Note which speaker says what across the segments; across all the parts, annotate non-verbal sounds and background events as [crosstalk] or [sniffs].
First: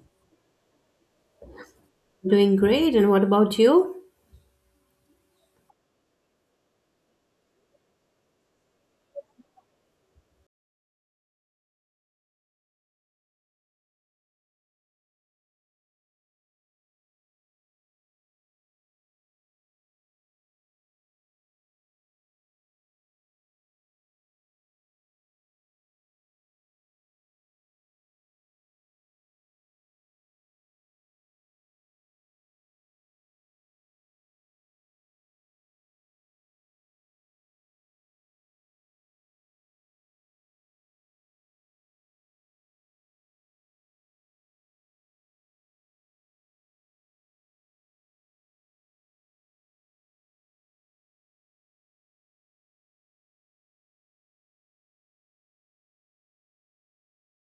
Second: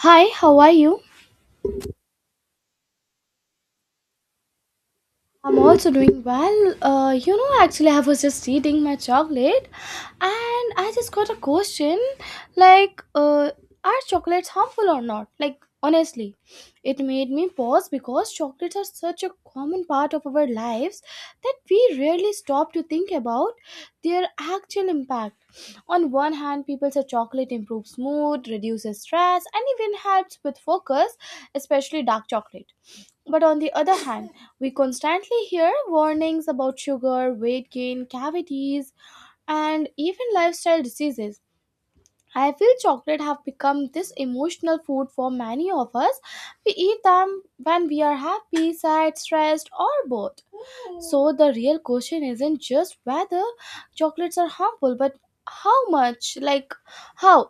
Speaker 1: Hi, how are you?
Speaker 2: Doing great, and what about you?
Speaker 1: I'm also doing well. Actually, I was just eating my chocolate and I just got a question like, uh, are chocolates harmful or not? Like, honestly, it made me pause because chocolates are such a common part of our lives that we rarely stop to think about their actual impact. On one hand, people say chocolate improves mood, reduces stress, and even helps with focus, especially dark chocolate. But on the other hand, we constantly hear warnings about sugar, weight gain, cavities, and even lifestyle diseases. I feel chocolate have become this emotional food for many of us. We eat them when we are happy, sad, stressed, or both. So the real question isn't just whether chocolates are harmful, but how much, like how,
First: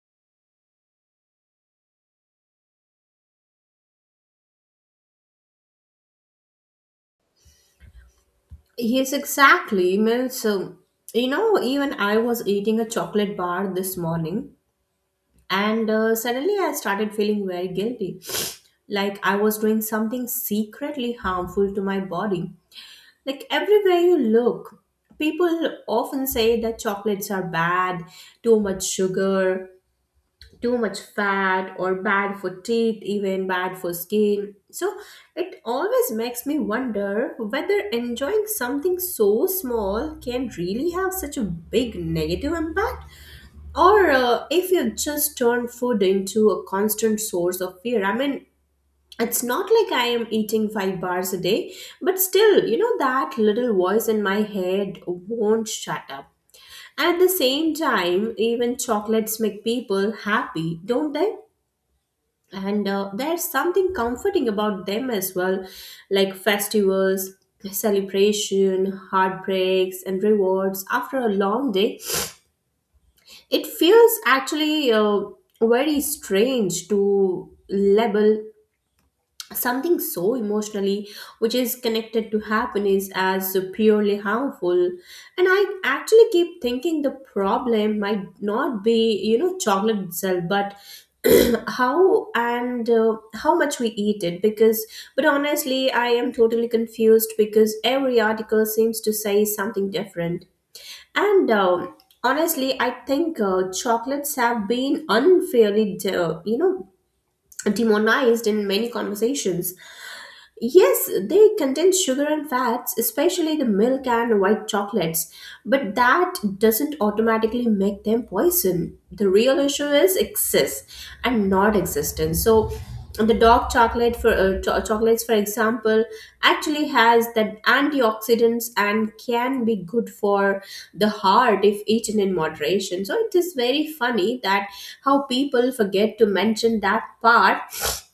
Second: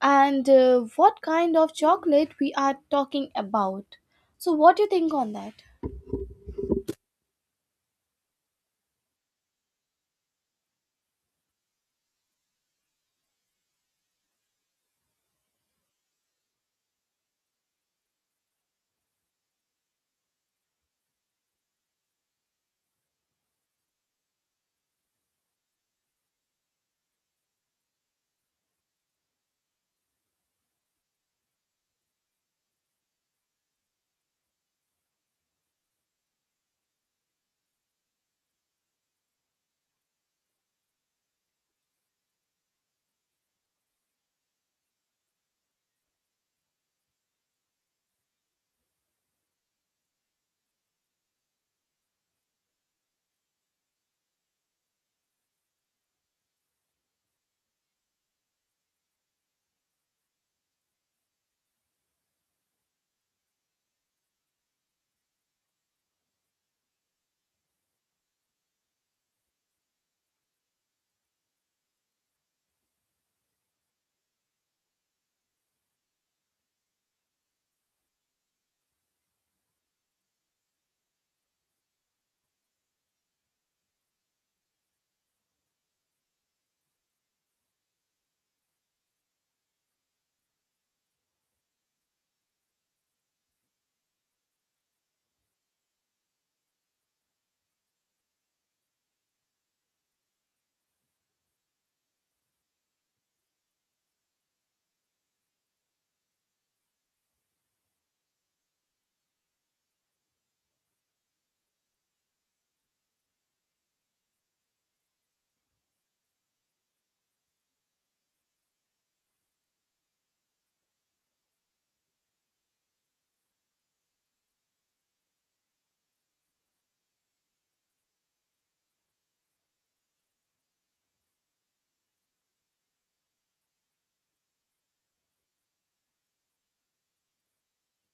Speaker 1: and what kind of chocolate we are talking about. So what do you think on that?
Speaker 2: Yes, exactly. Means, even I was eating a chocolate bar this morning, and suddenly I started feeling very guilty. [sniffs] Like I was doing something secretly harmful to my body. Like everywhere you look, people often say that chocolates are bad, too much sugar, too much fat or bad for teeth, even bad for skin. So it always makes me wonder whether enjoying something so small can really have such a big negative impact or if you just turn food into a constant source of fear. I mean, it's not like I am eating five bars a day, but still, you know, that little voice in my head won't shut up. And at the same time, even chocolates make people happy, don't they? And there's something comforting about them as well, like festivals, celebration, heartbreaks, and rewards after a long day. It feels actually very strange to label something so emotionally, which is connected to happiness, as purely harmful. And I actually keep thinking the problem might not be, you know, chocolate itself, but [clears throat] how and how much we eat it. Because, but honestly, I am totally confused because every article seems to say something different. And honestly, I think chocolates have been unfairly demonized in many conversations. Yes, they contain sugar and fats, especially the milk and white chocolates, but that doesn't automatically make them poison. The real issue is excess and not existence. So, the dark chocolate for chocolates, for example, actually has that antioxidants and can be good for the heart if eaten in moderation. So it is very funny that how people forget to mention that part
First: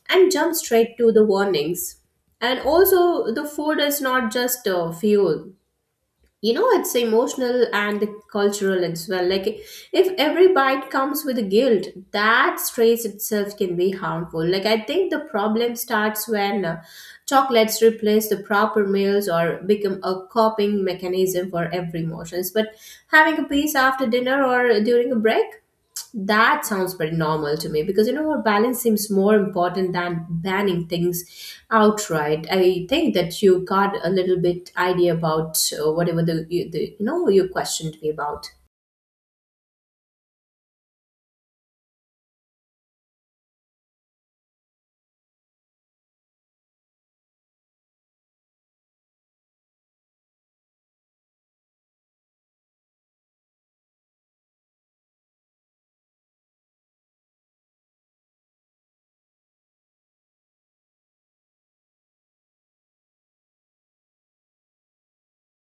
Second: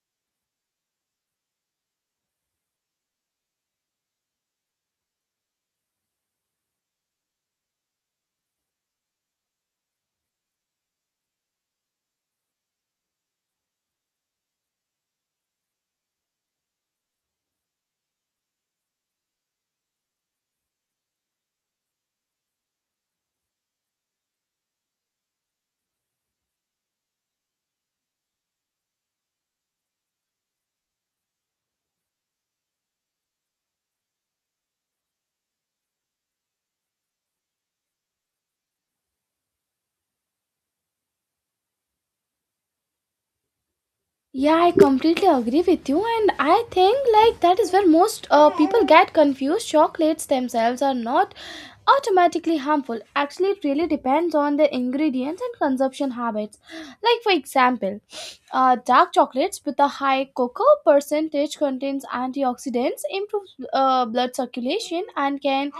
Speaker 2: and jump straight to the warnings. And also, the food is not just fuel. You know, it's emotional and cultural as well. Like, if every bite comes with guilt, that stress itself can be harmful. Like, I think the problem starts when chocolates replace the proper meals or become a coping mechanism for every emotions. But having a piece after dinner or during a break, that sounds very normal to me. Because, you know what, balance seems more important than banning things outright. I think that you got a little bit idea about whatever the you know, you questioned me about.
Speaker 1: Yeah, I completely agree with you, and I think like that is where most people get confused. Chocolates themselves are not automatically harmful, actually. It really depends on the ingredients and consumption habits, like for example dark chocolates with a high cocoa percentage contains antioxidants, improves blood circulation, and can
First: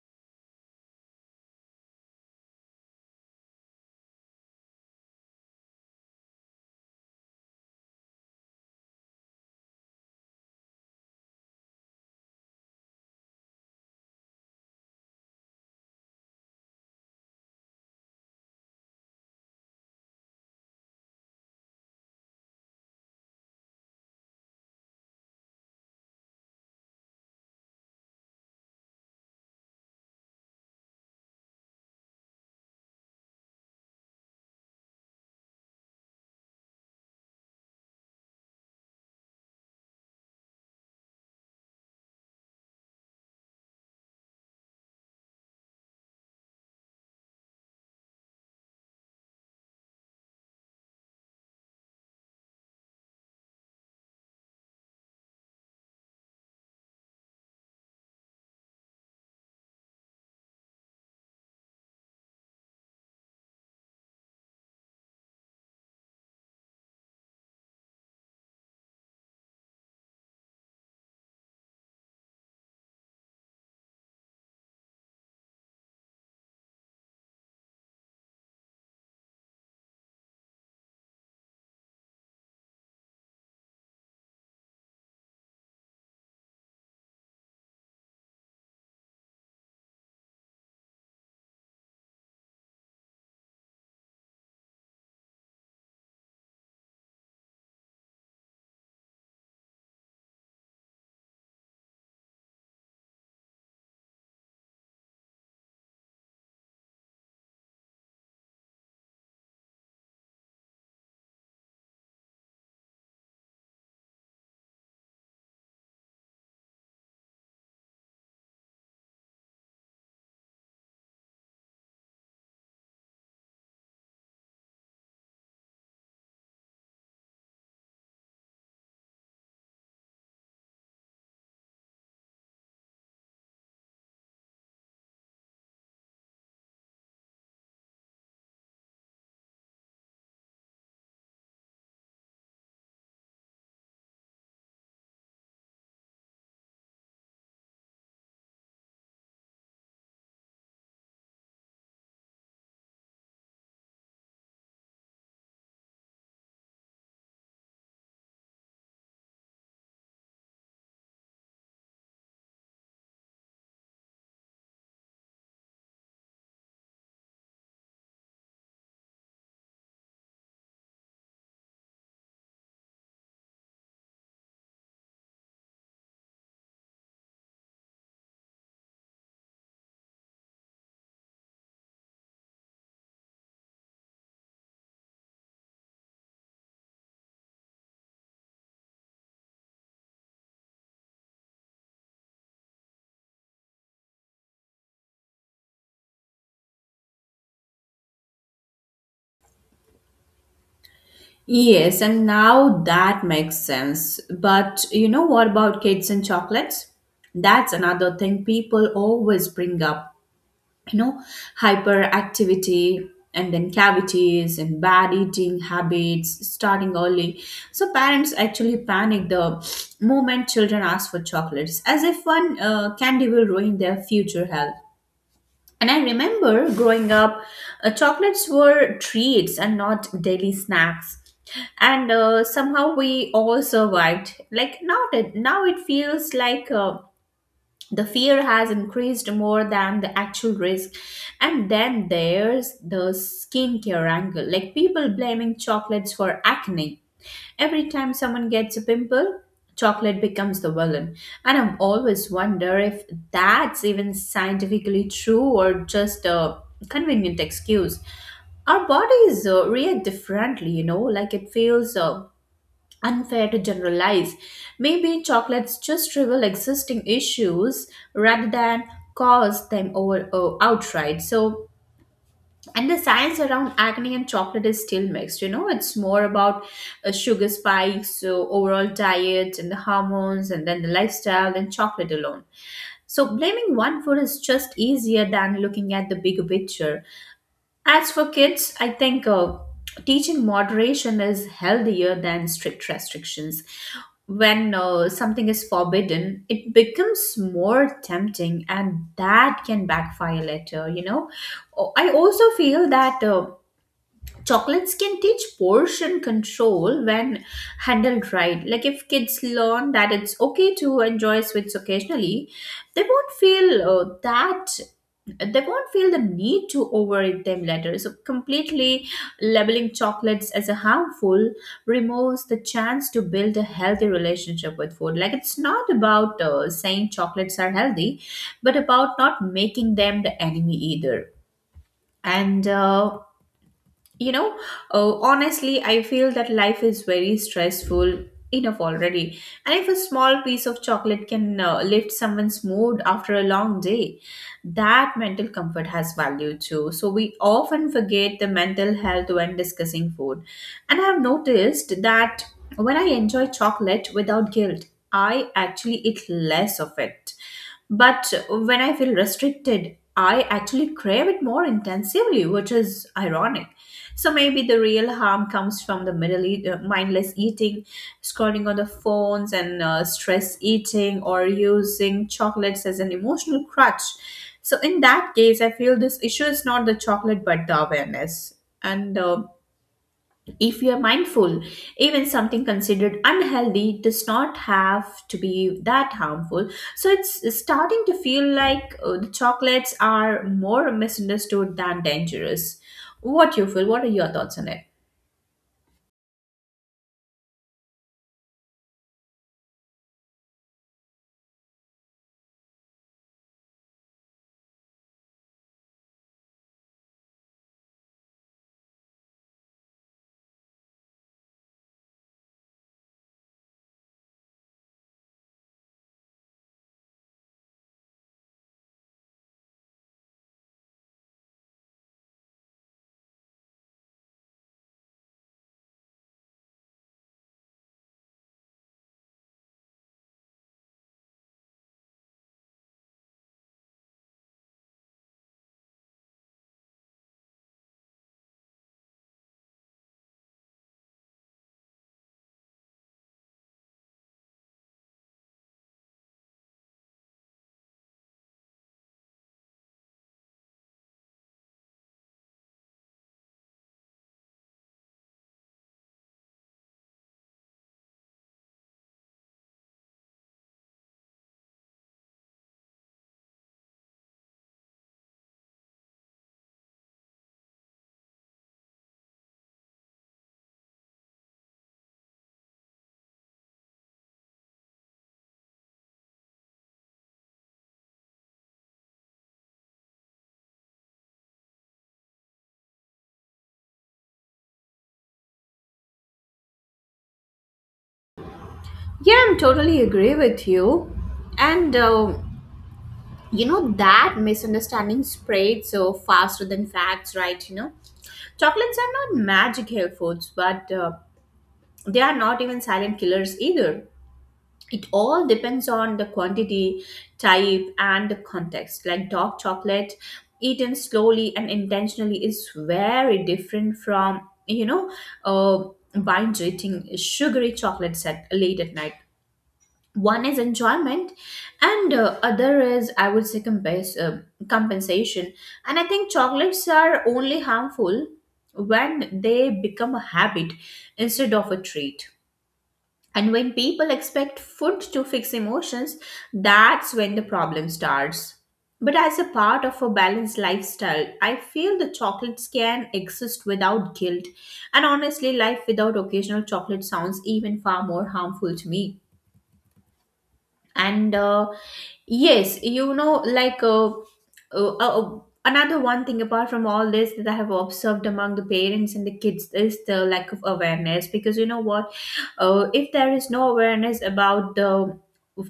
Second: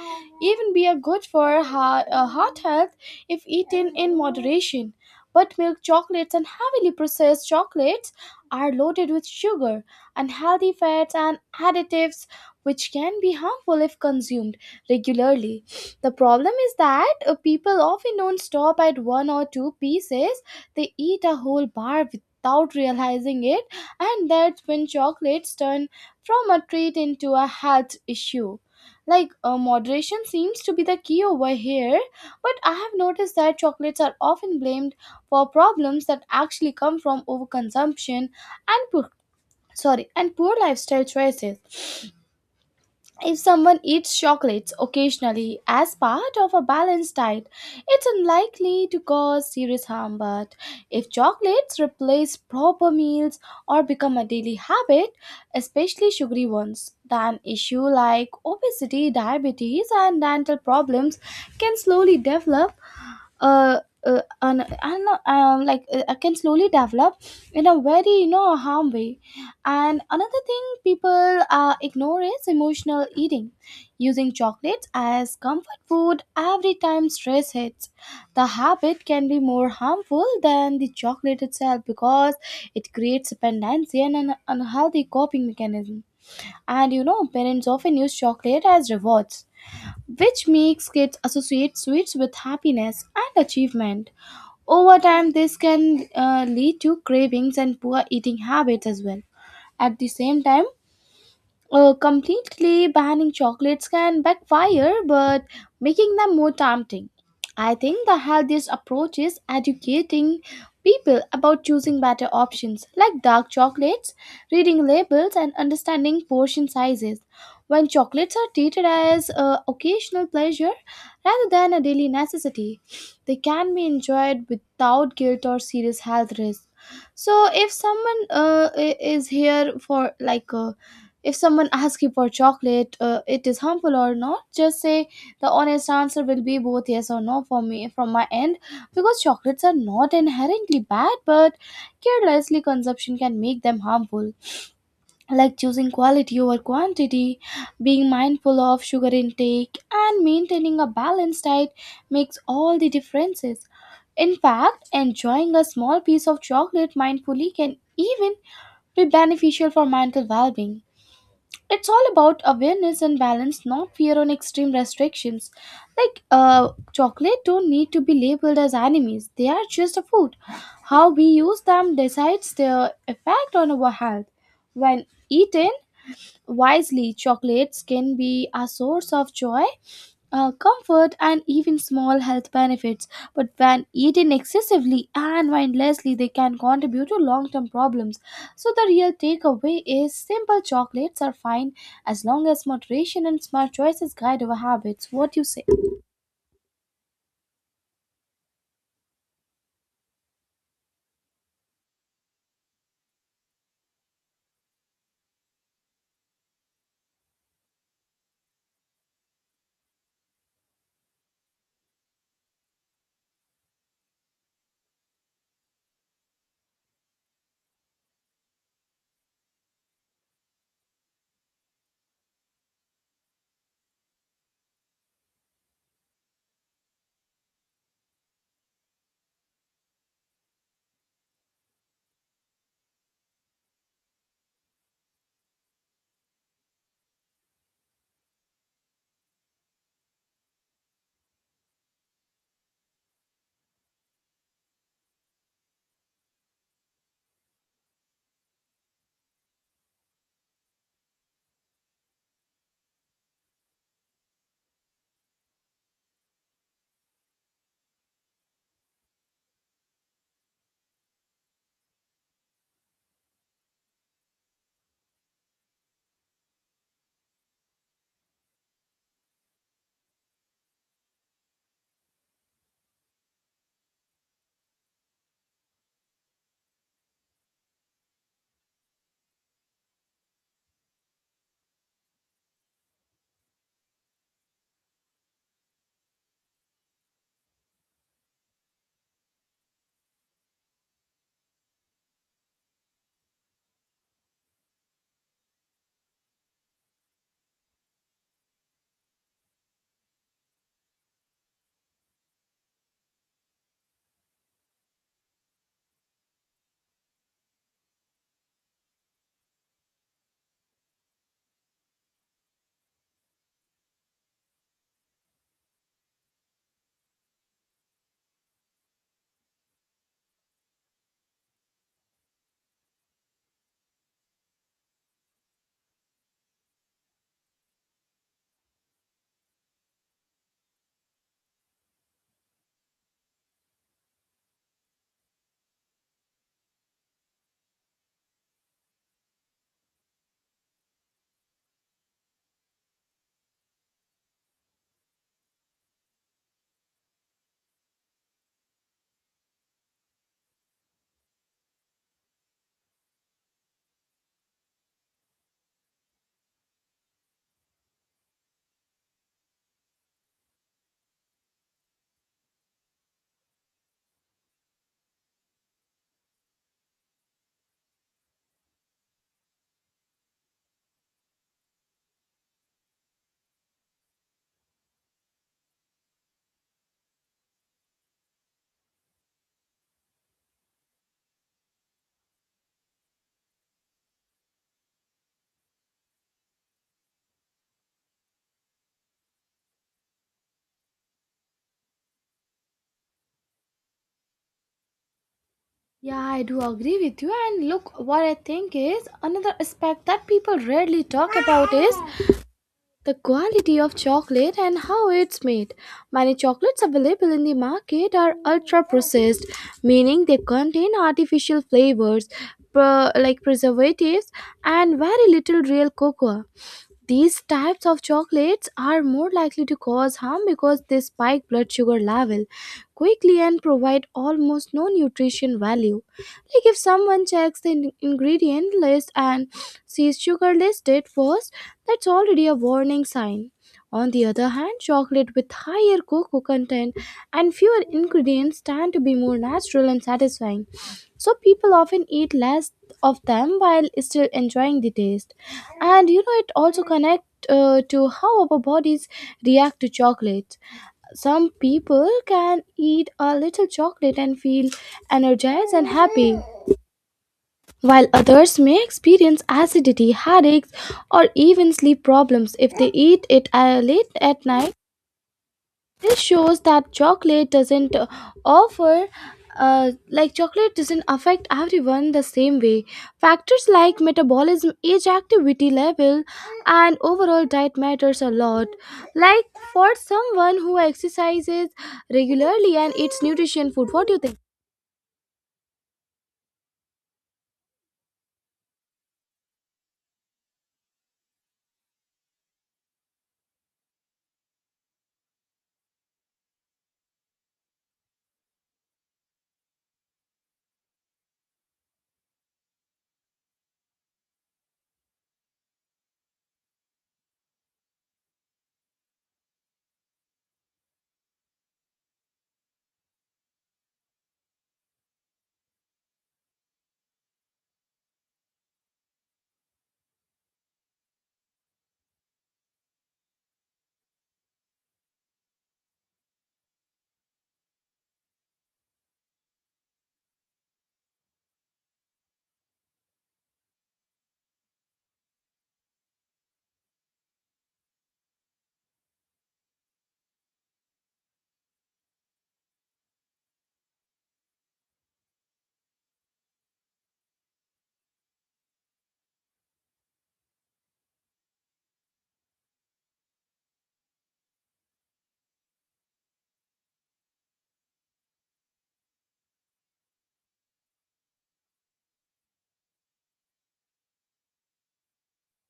Speaker 1: even be a good for heart health if eaten in moderation. But milk chocolates and heavily processed chocolates are loaded with sugar, unhealthy fats, and additives, which can be harmful if consumed regularly. The problem is that people often don't stop at one or two pieces. They eat a whole bar without realizing it, and that's when chocolates turn from a treat into a health issue. Like, moderation seems to be the key over here, but I have noticed that chocolates are often blamed for problems that actually come from overconsumption and poor, sorry, and poor lifestyle choices. If someone eats chocolates occasionally as part of a balanced diet, it's unlikely to cause serious harm. But if chocolates replace proper meals or become a daily habit, especially sugary ones, then issues like obesity, diabetes, and dental problems can slowly develop. Uh, and I like Can slowly develop in a very, you know, harm way. And another thing people ignore is emotional eating, using chocolates as comfort food every time stress hits. The habit can be more harmful than the chocolate itself because it creates dependency and an unhealthy coping mechanism. And you know, parents often use chocolate as rewards, which makes kids associate sweets with happiness and achievement. Over time, this can lead to cravings and poor eating habits as well. At the same time, completely banning chocolates can backfire, but making them more tempting. I think the healthiest approach is educating people about choosing better options like dark chocolates, reading labels, and understanding portion sizes. When chocolates are treated as occasional pleasure rather than a daily necessity, they can be enjoyed without guilt or serious health risks. So, if someone I- is here for like a if someone asks you for chocolate, it is harmful or not, just say the honest answer will be both yes or no for me from my end, because chocolates are not inherently bad, but carelessly consumption can make them harmful. Like choosing quality over quantity, being mindful of sugar intake, and maintaining a balanced diet makes all the differences. In fact, enjoying a small piece of chocolate mindfully can even be beneficial for mental well being. It's all about awareness and balance, not fear on extreme restrictions. like uh, Chocolate don't need to be labeled as enemies, they are just a food. How we use them decides their effect on our health. When eaten wisely, chocolates can be a source of joy, comfort, and even small health benefits. But when eaten excessively and mindlessly, they can contribute to long term problems. So, the real takeaway is simple, chocolates are fine as long as moderation and smart choices guide our habits. What do you say?
Speaker 2: Yes, and now that makes sense. But you know what about kids and chocolates? That's another thing people always bring up. You know, hyperactivity, and then cavities, and bad eating habits starting early. So parents actually panic the moment children ask for chocolates, as if one candy will ruin their future health. And I remember growing up, chocolates were treats and not daily snacks. And somehow we all survived. Like, now it feels like the fear has increased more than the actual risk. And then there's the skincare angle, like people blaming chocolates for acne. Every time someone gets a pimple, chocolate becomes the villain. And I'm always wonder if that's even scientifically true, or just a convenient excuse. Our bodies react differently, you know, like it feels unfair to generalize. Maybe chocolates just reveal existing issues rather than cause them over outright. So, and the science around acne and chocolate is still mixed. You know, it's more about sugar spikes, so overall diet, and the hormones, and then the lifestyle, than chocolate alone. So, blaming one food is just easier than looking at the bigger picture. As for kids, I think teaching moderation is healthier than strict restrictions. When something is forbidden, it becomes more tempting, and that can backfire later, you know. Oh, I also feel that. Chocolates can teach portion control when handled right. Like, if kids learn that it's okay to enjoy sweets occasionally, they won't feel the need to overeat them later. So, completely labeling chocolates as a harmful removes the chance to build a healthy relationship with food. Like, it's not about saying chocolates are healthy, but about not making them the enemy either. And you know, honestly, I feel that life is very stressful enough already. And if a small piece of chocolate can lift someone's mood after a long day, that mental comfort has value too. So we often forget the mental health when discussing food. And I have noticed that when I enjoy chocolate without guilt, I actually eat less of it. But when I feel restricted, I actually crave it more intensively, which is ironic. So maybe the real harm comes from the mindless eating, scrolling on the phones, and stress eating, or using chocolates as an emotional crutch. So in that case, I feel this issue is not the chocolate but the awareness. And if you are mindful, even something considered unhealthy does not have to be that harmful. So it's starting to feel like the chocolates are more misunderstood than dangerous. What you feel? What are your thoughts on it?
Speaker 1: Yeah, I do agree with you. And look, what I think is another aspect that people rarely talk about is the quality of chocolate and how it's made. Many chocolates available in the market are ultra processed, meaning they contain artificial flavors, preservatives, and very little real cocoa. These types of chocolates are more likely to cause harm because they spike blood sugar level quickly and provide almost no nutrition value. Like if someone checks the ingredient list and sees sugar listed first, that's already a warning sign. On the other hand, chocolate with higher cocoa content and fewer ingredients tend to be more natural and satisfying, so people often eat less of them while still enjoying the taste. And you know, it also connects to how our bodies react to chocolate. Some people can eat a little chocolate and feel energized and happy, while others may experience acidity, headaches, or even sleep problems if they eat it late at night. This shows that chocolate doesn't offer like chocolate doesn't affect everyone the same way. Factors like metabolism, age, activity level, and overall diet matters a lot. Like for someone who exercises regularly and eats nutrition food, what do you think?
Speaker 2: Yeah, I'm totally agree with you. And you know that misunderstanding spread so faster than facts, right? You know, chocolates are not magic health foods, but they are not even silent killers either. It all depends on the quantity, type, and the context. Like dark chocolate eaten slowly and intentionally is very different from, you know, uh, binge eating sugary chocolates at late at night. One is enjoyment, and other is, I would say, compensation. And I think chocolates are only harmful when they become a habit instead of a treat, and when people expect food to fix emotions, that's when the problem starts. But as a part of a balanced lifestyle, I feel the chocolates can exist without guilt. And honestly, life without occasional chocolate sounds even far more harmful to me. And yes you know like uh, uh, uh, another one thing apart from all this that I have observed among the parents and the kids is the lack of awareness. Because you know what, if there is no awareness about the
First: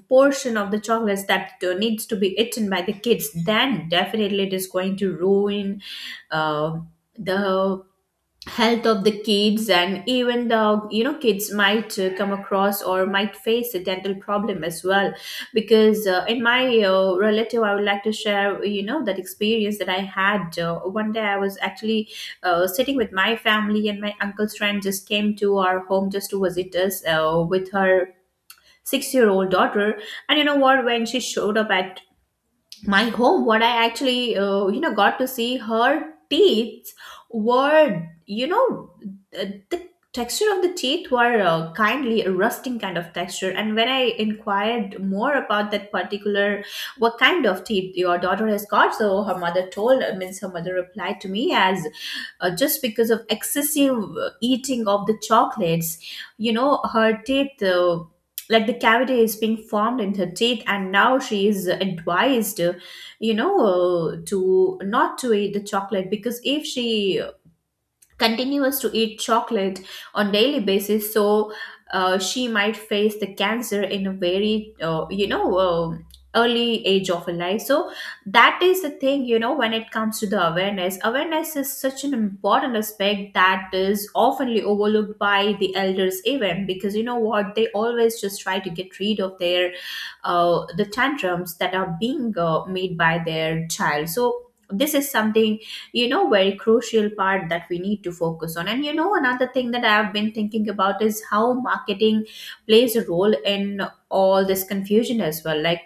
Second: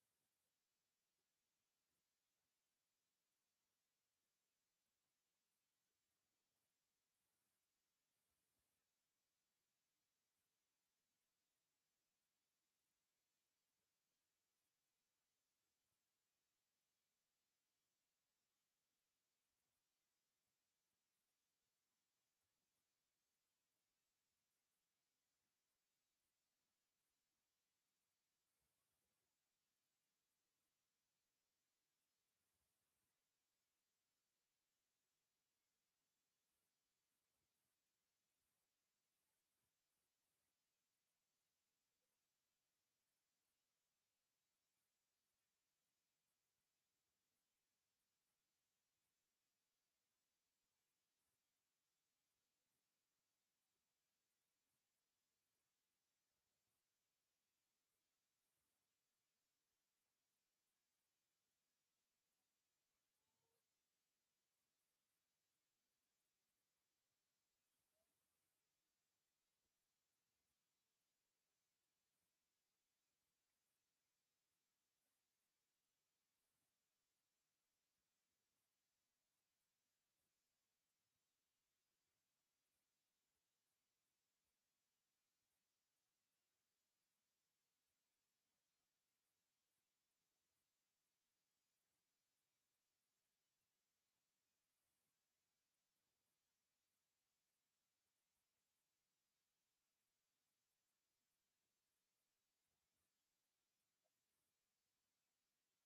Speaker 2: portion of the chocolates that needs to be eaten by the kids, then definitely it is going to ruin uh, the health of the kids. And even the, you know, kids might come across or might face a dental problem as well. Because in my relative, I would like to share, you know, that experience that I had. One day I was actually sitting with my family, and my uncle's friend just came to our home just to visit us with her 6-year-old old daughter. And you know what, when she showed up at my home, what I actually, you know, got to see, her teeth were, you know, the texture of the teeth were kindly a rusting kind of texture. And when I inquired more about that particular, what kind of teeth your daughter has got, so her mother told, means her mother replied to me as, just because of excessive eating of the chocolates, you know, her teeth like the cavity is being formed in her teeth. And now she is advised to not to eat the chocolate, because if she continues to eat chocolate on daily basis, so she might face the cancer in a very early age of her life. So that is the thing, you know, when it comes to the awareness, awareness is such an important aspect that is oftenly overlooked by the elders even. Because you know what, they always just try to get rid of their the tantrums that are being made by their child. So this is something, you know, very crucial part that we need to focus on. And you know, another thing that I have been thinking about is how marketing plays a role in all this confusion as well. Like,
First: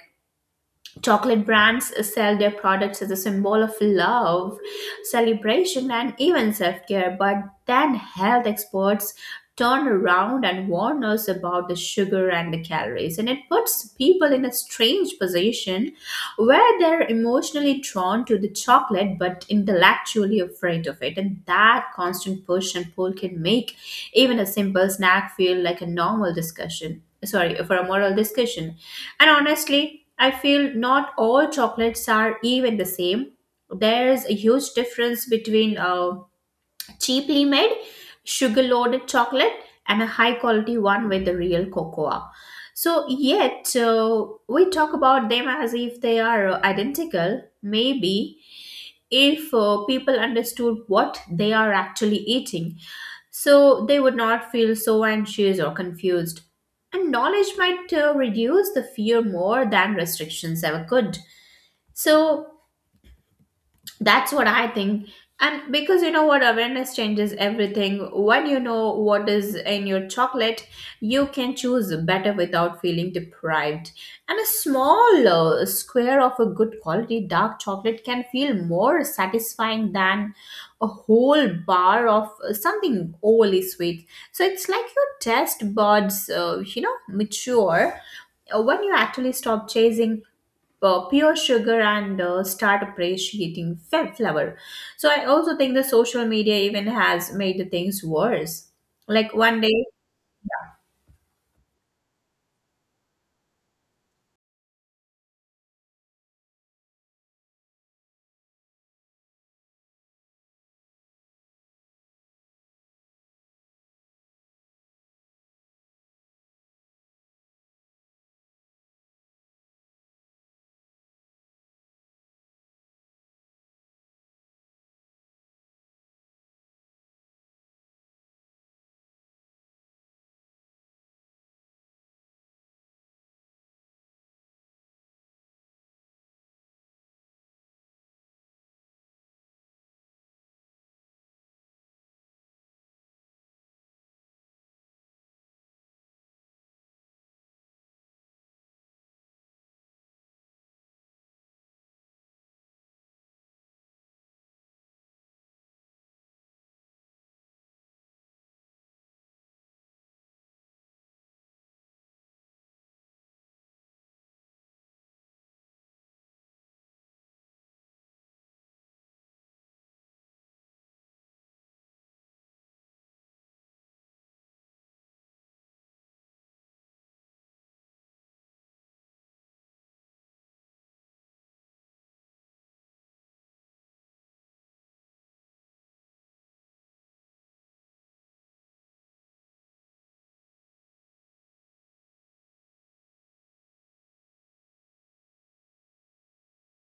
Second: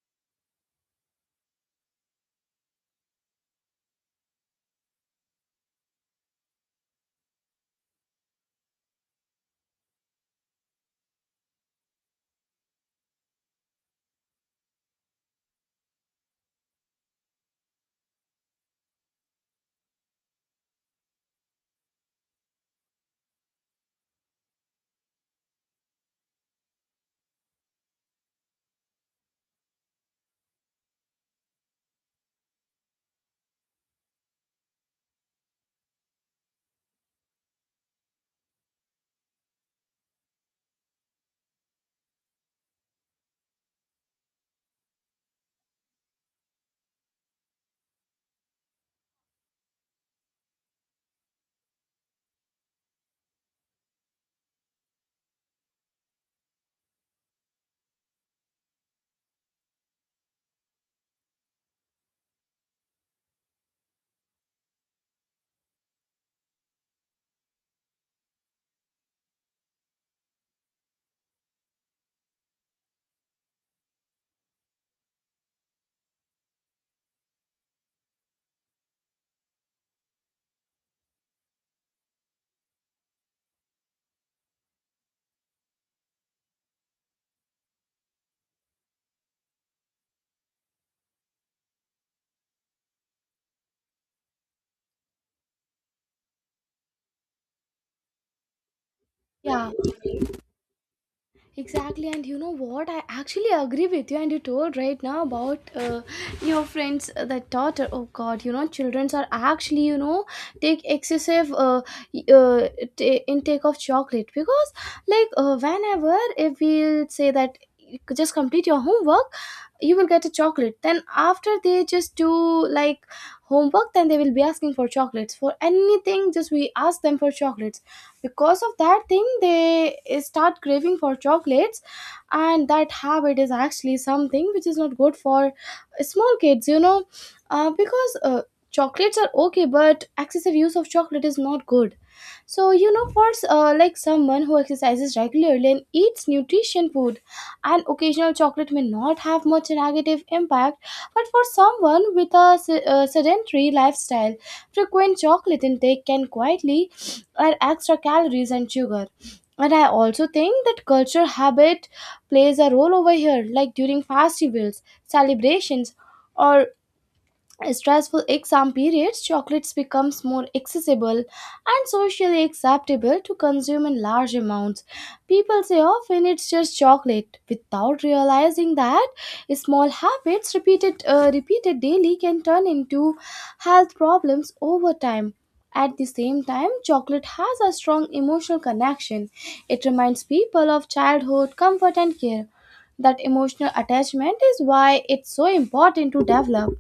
Speaker 2: chocolate brands sell their products as a symbol of love, celebration, and even self care, but then health experts turn around and warn us about the sugar and the calories. And it puts people in a strange position where they're emotionally drawn to the chocolate but intellectually afraid of it. And that constant push and pull can make even a simple snack feel like a normal discussion. Sorry, for a moral discussion. And honestly, I feel not all chocolates are even the same. There's a huge difference between a cheaply made, sugar loaded chocolate and a high quality one with the real cocoa. So, yet we talk about them as if they are identical. Maybe if people understood what they are actually eating, so they would not feel so anxious or confused. And knowledge might reduce the fear more than restrictions ever could. So, that's what I think. And because you know what, awareness changes everything. When you know what is in your chocolate, you can choose better without feeling deprived. And a small square of a good quality dark chocolate can feel more satisfying than a whole bar of something overly sweet. So it's like your taste buds, mature when you actually stop chasing pure sugar and start appreciating flour. So I also think the social media even has made the things worse. Like one
Speaker 1: Yeah.
Speaker 2: day,
Speaker 1: Exactly, and you know what? I actually agree with you. And you told right now about your friends that daughter. Oh God, you know, childrens are actually, you know, take excessive y- uh intake of chocolate because whenever if we say that you could just complete your homework you will get a chocolate, then after they just do like homework, then they will be asking for chocolates for anything, just we ask them for chocolates. Because of that thing they start craving for chocolates, and that habit is actually something which is not good for small kids, you know. Because chocolates are okay, but excessive use of chocolate is not good. So you know, for like someone who exercises regularly and eats nutrition food, an occasional chocolate may not have much negative impact. But for someone with a sedentary lifestyle, frequent chocolate intake can quietly add extra calories and sugar. And I also think that culture habit plays a role over here, like during festivals, celebrations, or stressful exam periods, chocolates becomes more accessible and socially acceptable to consume in large amounts. People say often it's just chocolate without realizing that small habits repeated daily can turn into health problems over time. At the same time, chocolate has a strong emotional connection. It reminds people of childhood comfort and care. That emotional attachment is why it's so important to develop.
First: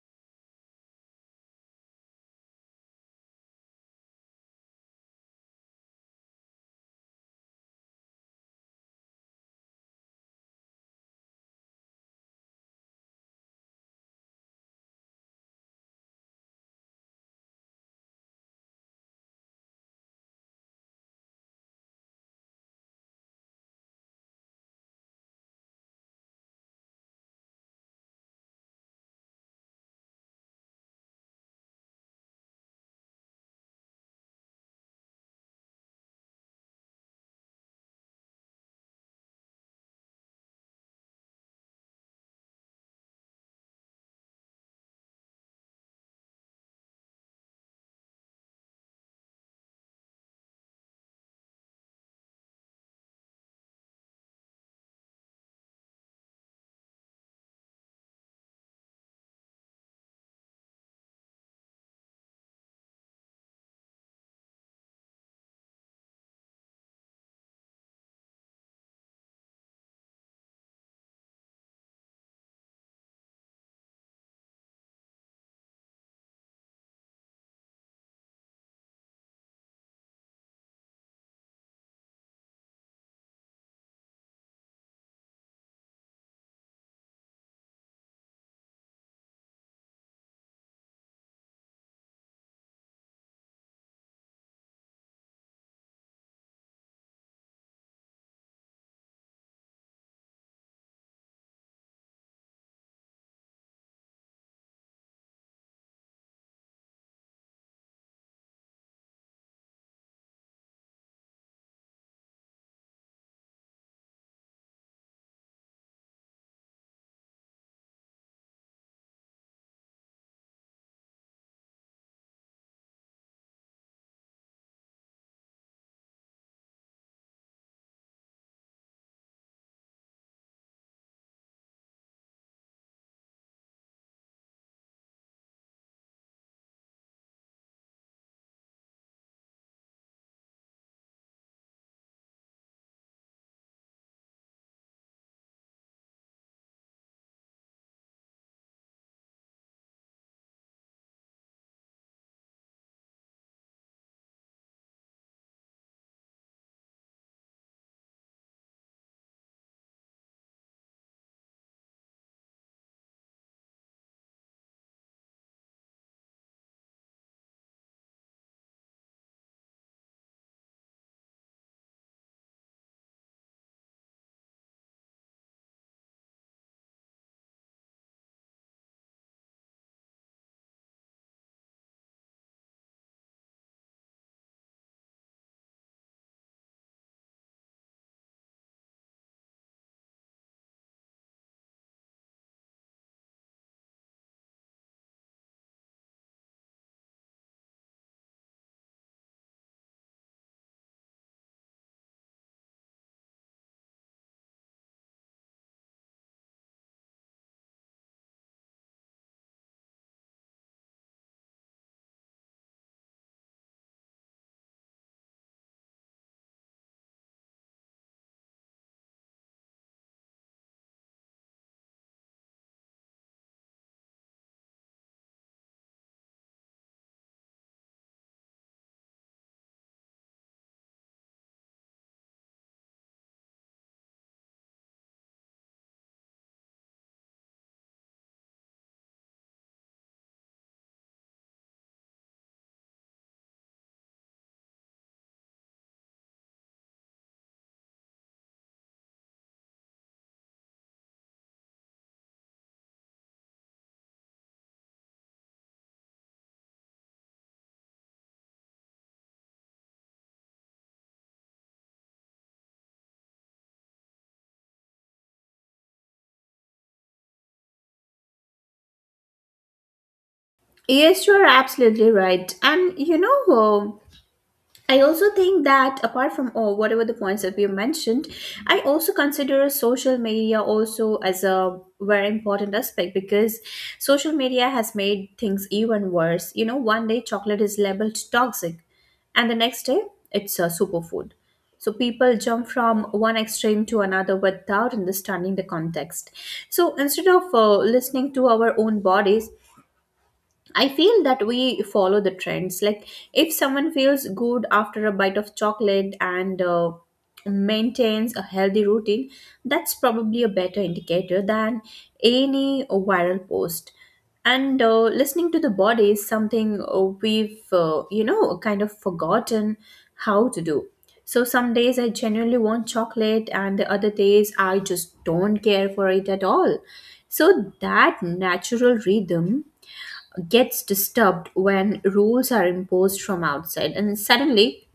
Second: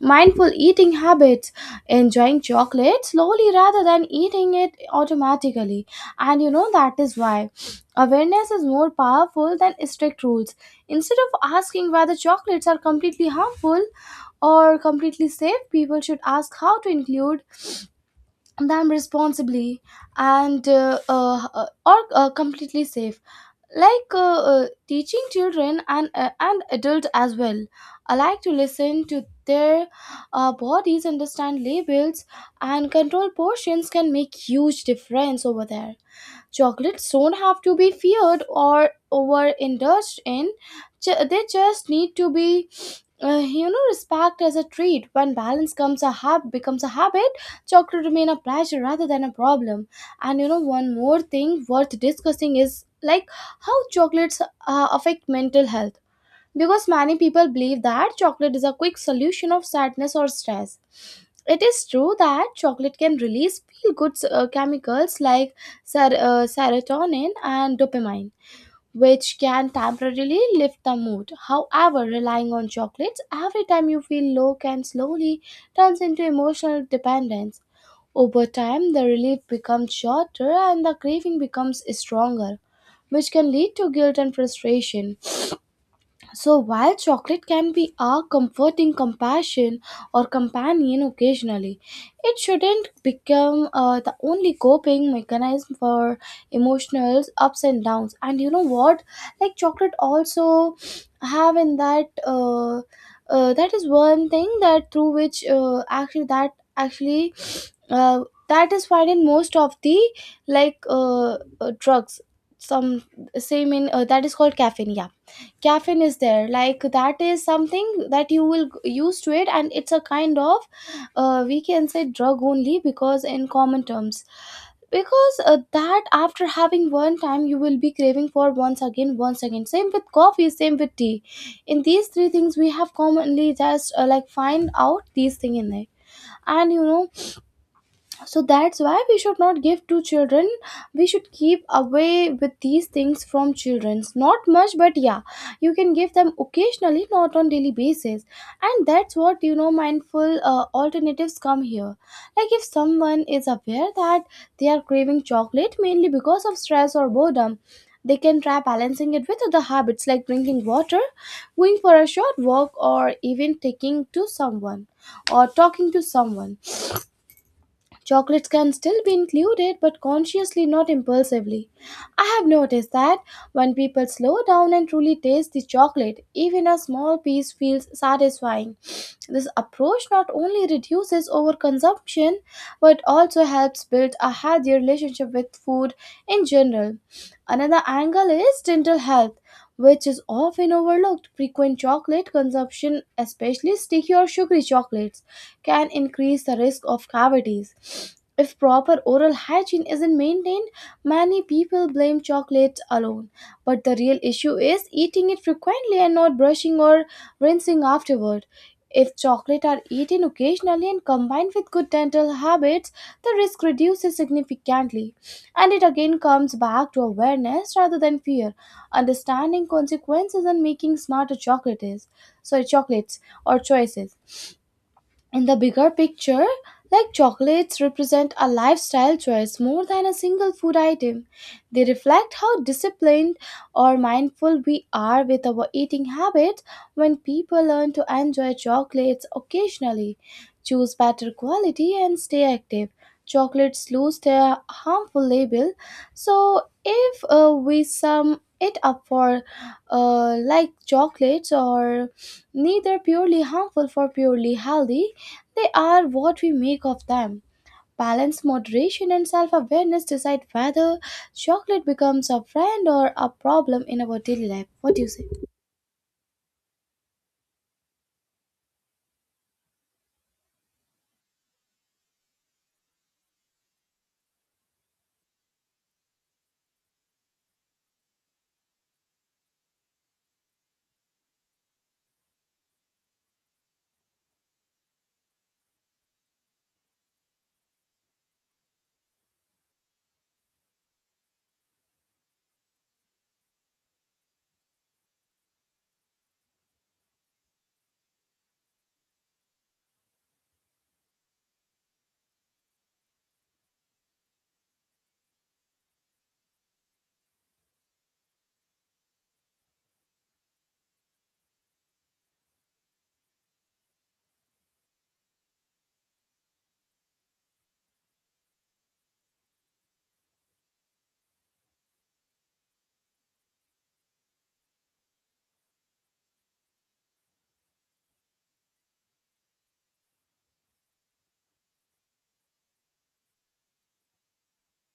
Speaker 1: Mindful eating habits, enjoying chocolate slowly rather than eating it automatically. And you know that is why awareness is more powerful than strict rules. Instead of asking whether chocolates are completely harmful or completely safe, people should ask how to include them responsibly and or completely safe like teaching children and adults as well, I like to listen to their bodies, understand labels, and control portions can make huge difference over there. Chocolates don't have to be feared or overindulged in. They just need to be, you know, respect as a treat. When balance comes becomes a habit, chocolate remain a pleasure rather than a problem. And you know, one more thing worth discussing is like how chocolates affect mental health, because many people believe that chocolate is a quick solution of sadness or stress. It is true that chocolate can release feel good chemicals like serotonin and dopamine, which can temporarily lift the mood. However, relying on chocolates every time you feel low can slowly turn into emotional dependence. Over time, the relief becomes shorter and the craving becomes stronger, which can lead to guilt and frustration. So while chocolate can be a comforting compassion or companion occasionally, it shouldn't become the only coping mechanism for emotional ups and downs. And you know what? Like chocolate also have in that is one thing that through which actually that is found in most of the drugs. Some same in that is called caffeine. Yeah, caffeine is there, like that is something that you will use to it, and it's a kind of we can say drug only because in common terms, because that after having one time you will be craving for once again, once again, same with coffee, same with tea. In these three things we have commonly just like find out these thing in it. And you know, so that's why we should not give to children. We should keep away with these things from children's, not much, but yeah, you can give them occasionally, not on daily basis. And that's what, you know, mindful alternatives come here. Like if someone is aware that they are craving chocolate mainly because of stress or boredom, they can try balancing it with other habits like drinking water, going for a short walk, or even taking to someone, or talking to someone. Chocolates can still be included, but consciously, not impulsively. I have noticed that when people slow down and truly taste the chocolate, even a small piece feels satisfying. This approach not only reduces overconsumption but also helps build a healthier relationship with food in general. Another angle is dental health, which is often overlooked. Frequent chocolate consumption, especially sticky or sugary chocolates, can increase the risk of cavities. If proper oral hygiene isn't maintained, many people blame chocolate alone. But the real issue is eating it frequently and not brushing or rinsing afterward. If chocolate are eaten occasionally and combined with good dental habits, the risk reduces significantly. And it again comes back to awareness rather than fear, understanding consequences and making smarter chocolates, sorry, chocolates or choices. In the bigger picture, like chocolates represent a lifestyle choice more than a single food item. They reflect how disciplined or mindful we are with our eating habits. When people learn to enjoy chocolates occasionally, choose better quality, and stay active, chocolates lose their harmful label. So if we sum it up, for like chocolates or neither purely harmful for purely healthy, they are what we make of them. Balance, moderation, and self awareness decide whether chocolate becomes a friend or a problem in our daily life. What do you say?
Speaker 2: yes, you are absolutely right. And you know, uh, I also think that apart from all whatever the points that we mentioned, I also consider social media also as a very important aspect, because social media has made things even worse. You know, one day chocolate is labeled toxic, and the next day it's a superfood. So people jump from one extreme to another without understanding the context. So instead of listening to our own bodies, I feel that we follow the trends. Like if someone feels good after a bite of chocolate and maintains a healthy routine, that's probably a better indicator than any viral post. And listening to the body is something we've you know, kind of forgotten how to do. So some days I genuinely want chocolate, and the other days I just don't care for it at all. So that natural rhythm gets disturbed when rules are imposed from outside, and suddenly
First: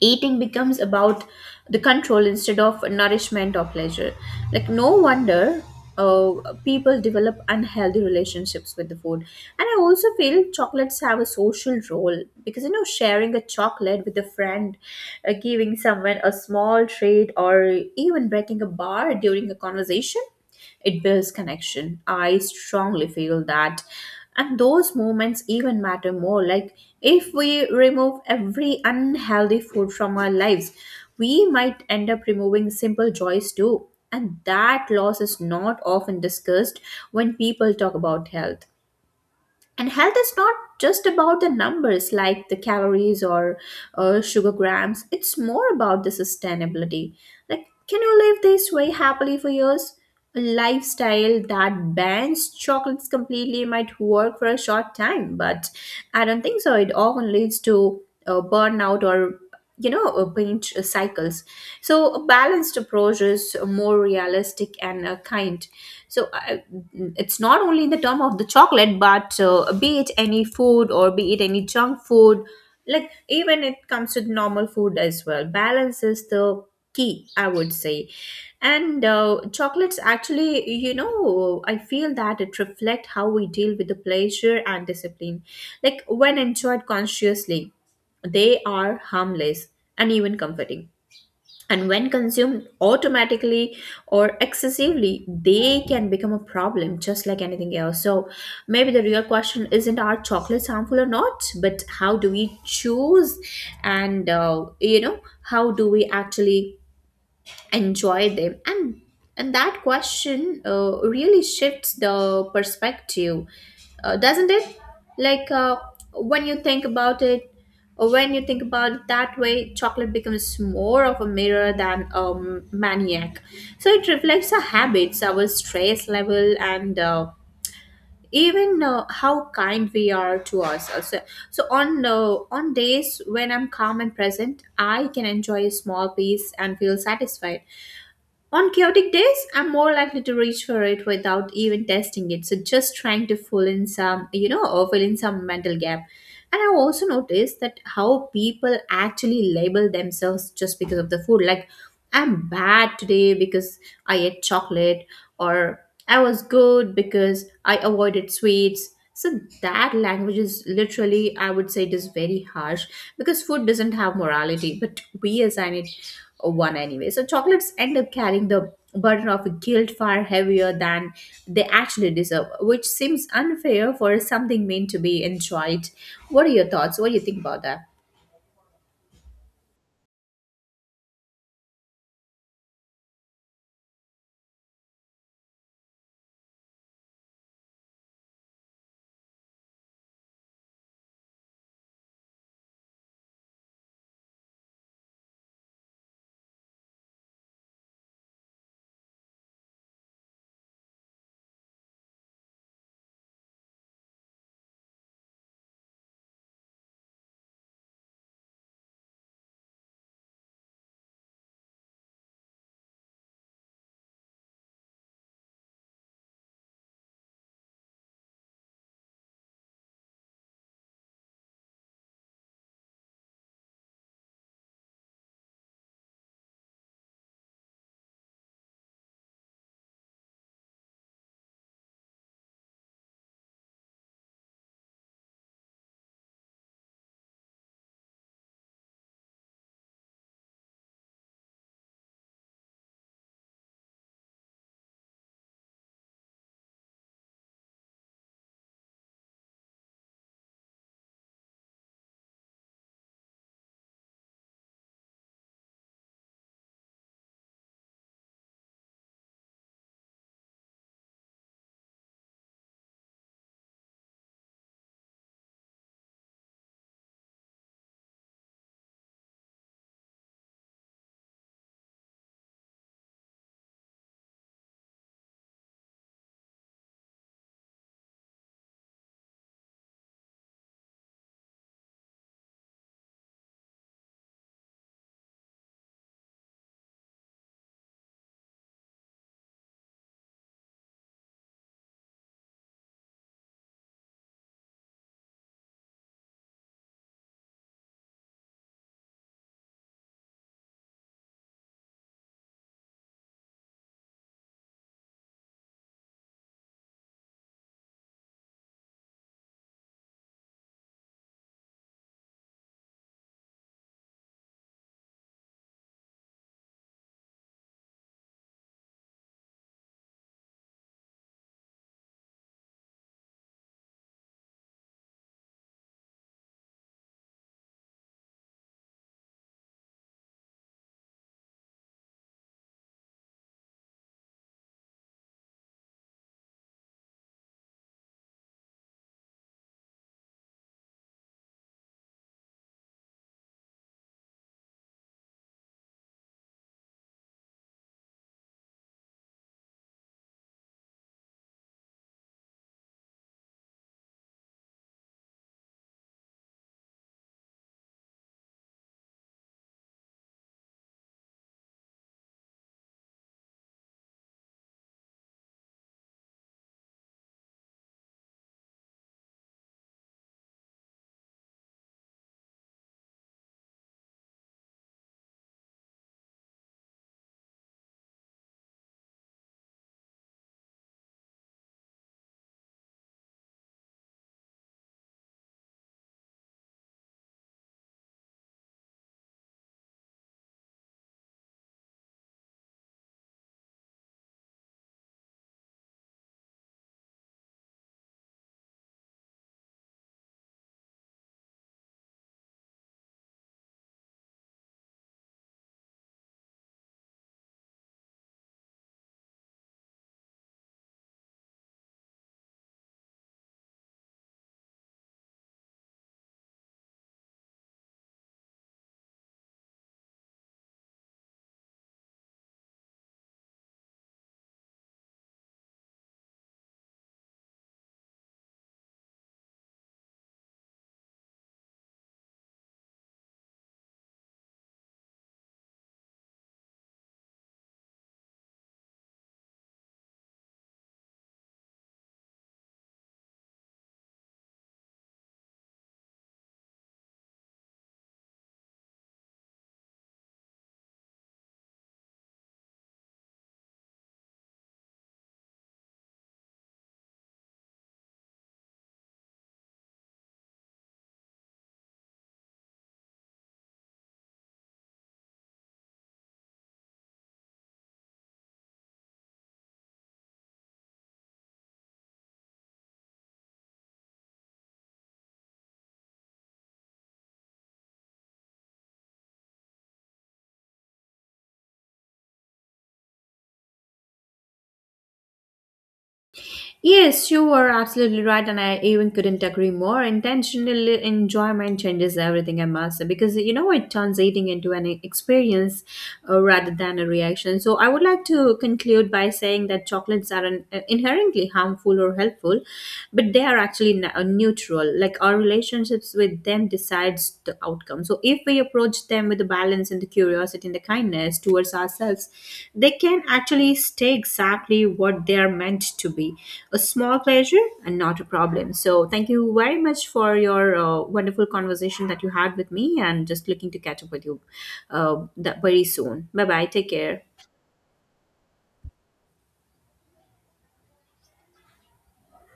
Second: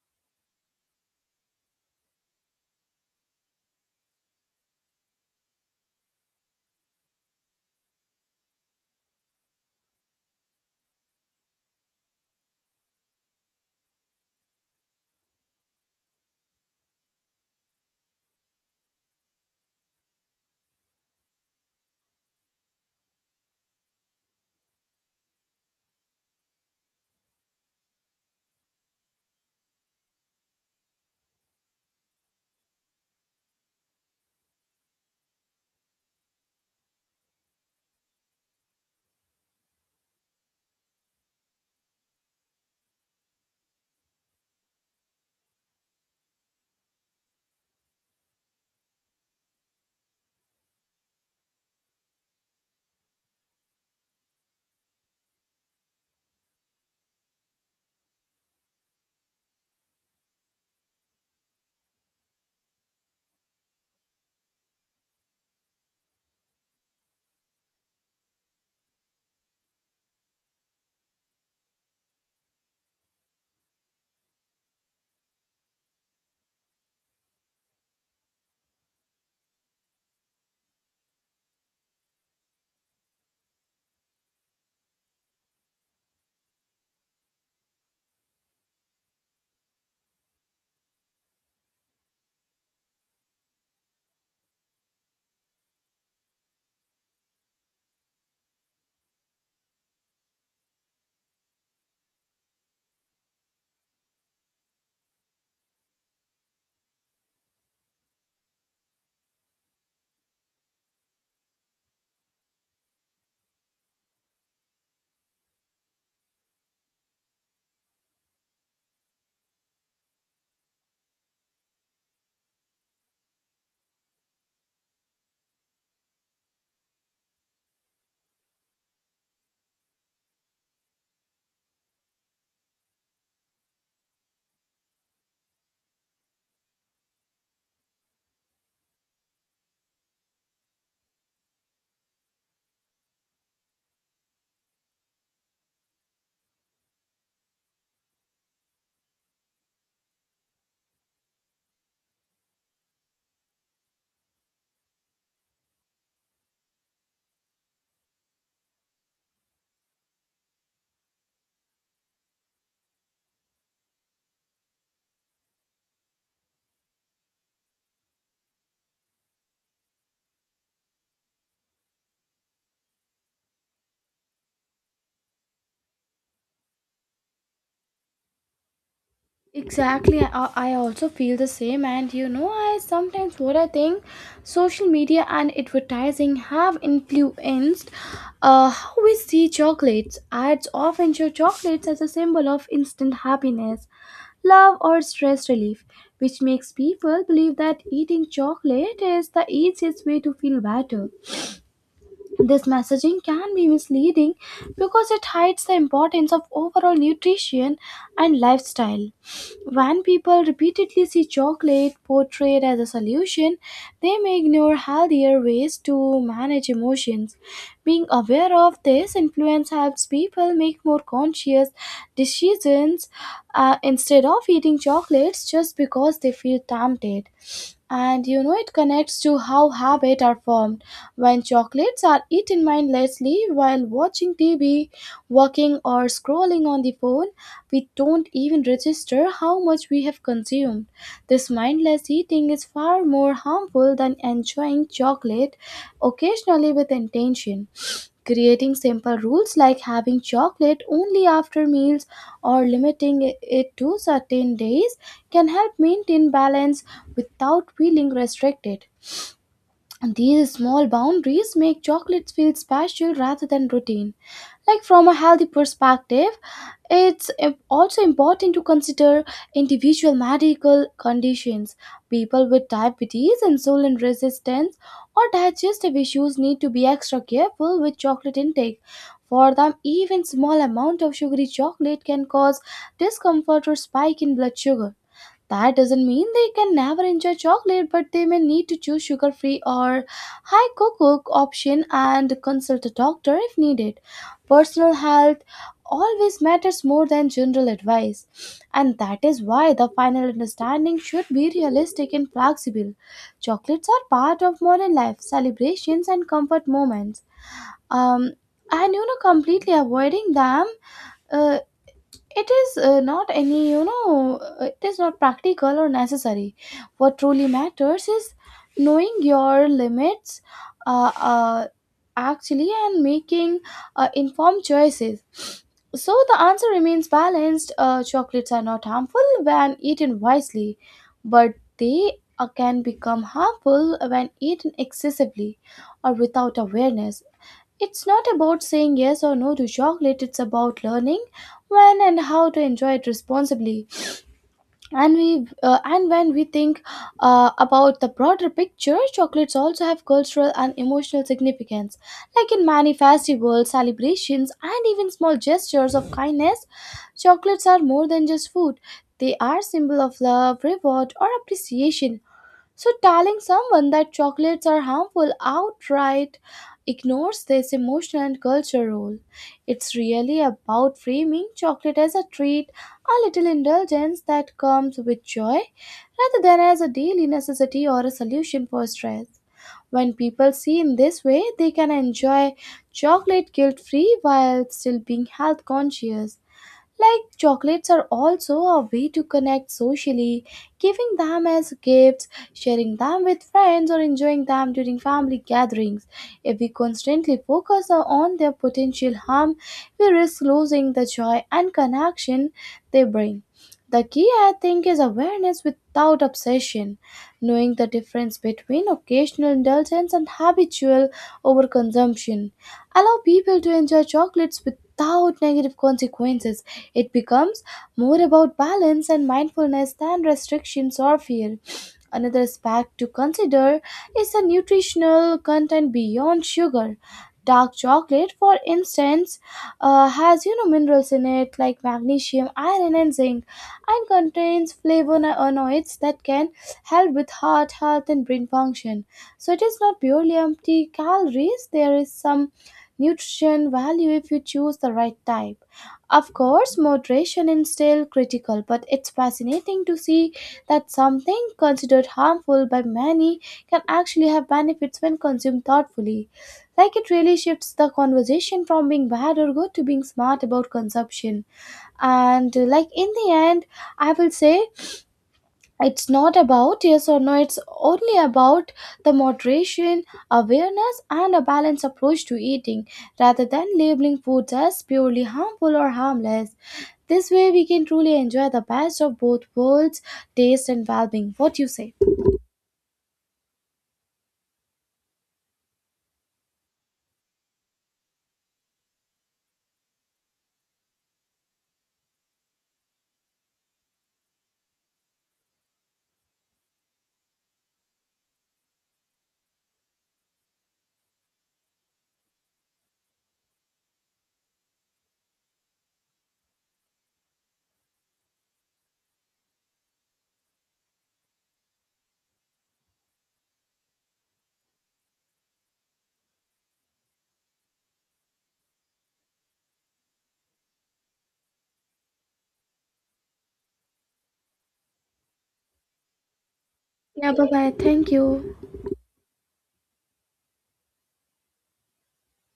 Speaker 2: eating becomes about the control instead of nourishment or pleasure. Like, no wonder people develop unhealthy relationships with the food. And I also feel chocolates have a social role, because you know, sharing a chocolate with a friend, giving someone a small treat, or even breaking a bar during a conversation, it builds connection. I strongly feel that. And those moments even matter more. Like, if we remove every unhealthy food from our lives, we might end up removing simple joys too. And that loss is not often discussed when people talk about health. And health is not just about the numbers, like the calories or sugar grams. It's more about the sustainability. Like, can you live this way happily for years? A lifestyle that bans chocolates completely might work for a short time, but I don't think so. It often leads to burnout or you know, paint cycles. So, a balanced approach is more realistic and kind. So I, it's not only in the term of the chocolate, but be it any food or be it any junk food. Like, even it comes to normal food as well. Balance is the key, I would say. And chocolates actually, you know, I feel that it reflect how we deal with the pleasure and discipline. Like, when enjoyed consciously, they are harmless and even comforting, and when consumed automatically or excessively, they can become a problem just like anything else. So maybe the real question isn't are chocolates harmful or not, but how do we choose and you know, how do we actually enjoy them. And that question really shifts the perspective, doesn't it? Like uh, when you think about it, that way, chocolate becomes more of a mirror than a maniac. So it reflects our habits, our stress level, and even how kind we are to ourselves. So, on days when I'm calm and present, I can enjoy a small piece and feel satisfied. On chaotic days, I'm more likely to reach for it without even testing it. So just trying to fill in some, mental gap. And I also noticed that how people actually label themselves just because of the food. Like, I'm bad today because I ate chocolate, or I was good because I avoided sweets. So that language is literally, I would say, it is very harsh, because food doesn't have morality, but we assign it one anyway. So chocolates end up carrying the burden of guilt far heavier than they actually deserve, which seems unfair for something meant to be enjoyed. What are your thoughts? What do you think about that?
Speaker 1: Exactly, I also feel the same, and you know, I sometimes what I think, social media and advertising have influenced how we see chocolates. Ads often show chocolates as a symbol of instant happiness, love, or stress relief, which makes people believe that eating chocolate is the easiest way to feel better. This messaging can be misleading because it hides the importance of overall nutrition and lifestyle. When people repeatedly see chocolate portrayed as a solution, they may ignore healthier ways to manage emotions. Being aware of this influence helps people make more conscious decisions instead of eating chocolates just because they feel tempted. And you know, it connects to how habits are formed. When chocolates are eaten mindlessly while watching TV, working, or scrolling on the phone, we don't even register how much we have consumed. This mindless eating is far more harmful than enjoying chocolate occasionally with intention. Creating simple rules like having chocolate only after meals or limiting it to certain days can help maintain balance without feeling restricted. And these small boundaries make chocolates feel special rather than routine. Like from a healthy perspective, also important to consider individual medical conditions. People with diabetes, insulin resistance, or digestive issues need to be extra careful with chocolate intake. For them, even small amount of sugary chocolate can cause discomfort or spike in blood sugar. That doesn't mean they can never enjoy chocolate, but they may need to choose sugar free or high cocoa option and consult a doctor if needed. Personal health always matters more than general advice, and that is why the final understanding should be realistic and flexible. Chocolates are part of modern life, celebrations, and comfort moments. Um, and you know, completely avoiding them, uh, it is, not any, you know, it is not practical or necessary. What truly matters is knowing your limits, uh, uh, actually, and making informed choices. So the answer remains balanced. Chocolates are not harmful when eaten wisely, but they can become harmful when eaten excessively or without awareness. It's not about saying yes or no to chocolate, it's about learning when and how to enjoy it responsibly. And when we think about the broader picture, chocolates also have cultural and emotional significance. Like in many festivals, celebrations, and even small gestures of kindness, chocolates are more than just food. They are symbol of love, reward, or appreciation. So, telling someone that chocolates are harmful outright ignores this emotional and cultural role. It's really about framing chocolate as a treat, a little indulgence that comes with joy, rather than as a daily necessity or a solution for stress. When people see in this way, they can enjoy chocolate guilt free while still being health conscious. Like chocolates are also a way to connect socially, giving them as gifts, sharing them with friends, or enjoying them during family gatherings. If we constantly focus on their potential harm, we risk losing the joy and connection they bring. The key, I think, is awareness without obsession, knowing the difference between occasional indulgence and habitual overconsumption. Allow people to enjoy chocolates without negative consequences, it becomes more about balance and mindfulness than restrictions or fear. Another aspect to consider is the nutritional content beyond sugar. Dark chocolate, for instance, has, you know, minerals in it like magnesium, iron, and zinc, and contains flavonoids that can help with heart health and brain function. So it is not purely empty calories. There is some nutrition value if you choose the right type. Of course, moderation is still critical, but it's fascinating to see that something considered harmful by many can actually have benefits when consumed thoughtfully. Like it really shifts the conversation from being bad or good to being smart about consumption. And like in the end, I will say it's not about yes or no, it's only about the moderation, awareness, and a balanced approach to eating rather than labeling foods as purely harmful or harmless. This way, we can truly enjoy the best of both worlds, taste and well being. What you say?
Speaker 2: Yes, you were absolutely right, and I even couldn't agree more. Intentional enjoyment changes everything, I must say, because you know it turns eating into an experience rather than a reaction. So, I would like to conclude by saying that chocolates are an, inherently harmful or helpful, but they are actually neutral. Like, our relationships with them decides the outcome. So if we approach them with the balance and the curiosity and the kindness towards ourselves, they can actually stay exactly what they are meant to be, a small pleasure and not a problem. So thank you very much for your wonderful conversation that you had with me, and just looking to catch up with you that very soon. Bye bye. Take care.
Speaker 1: Yeah, bye bye. Thank you.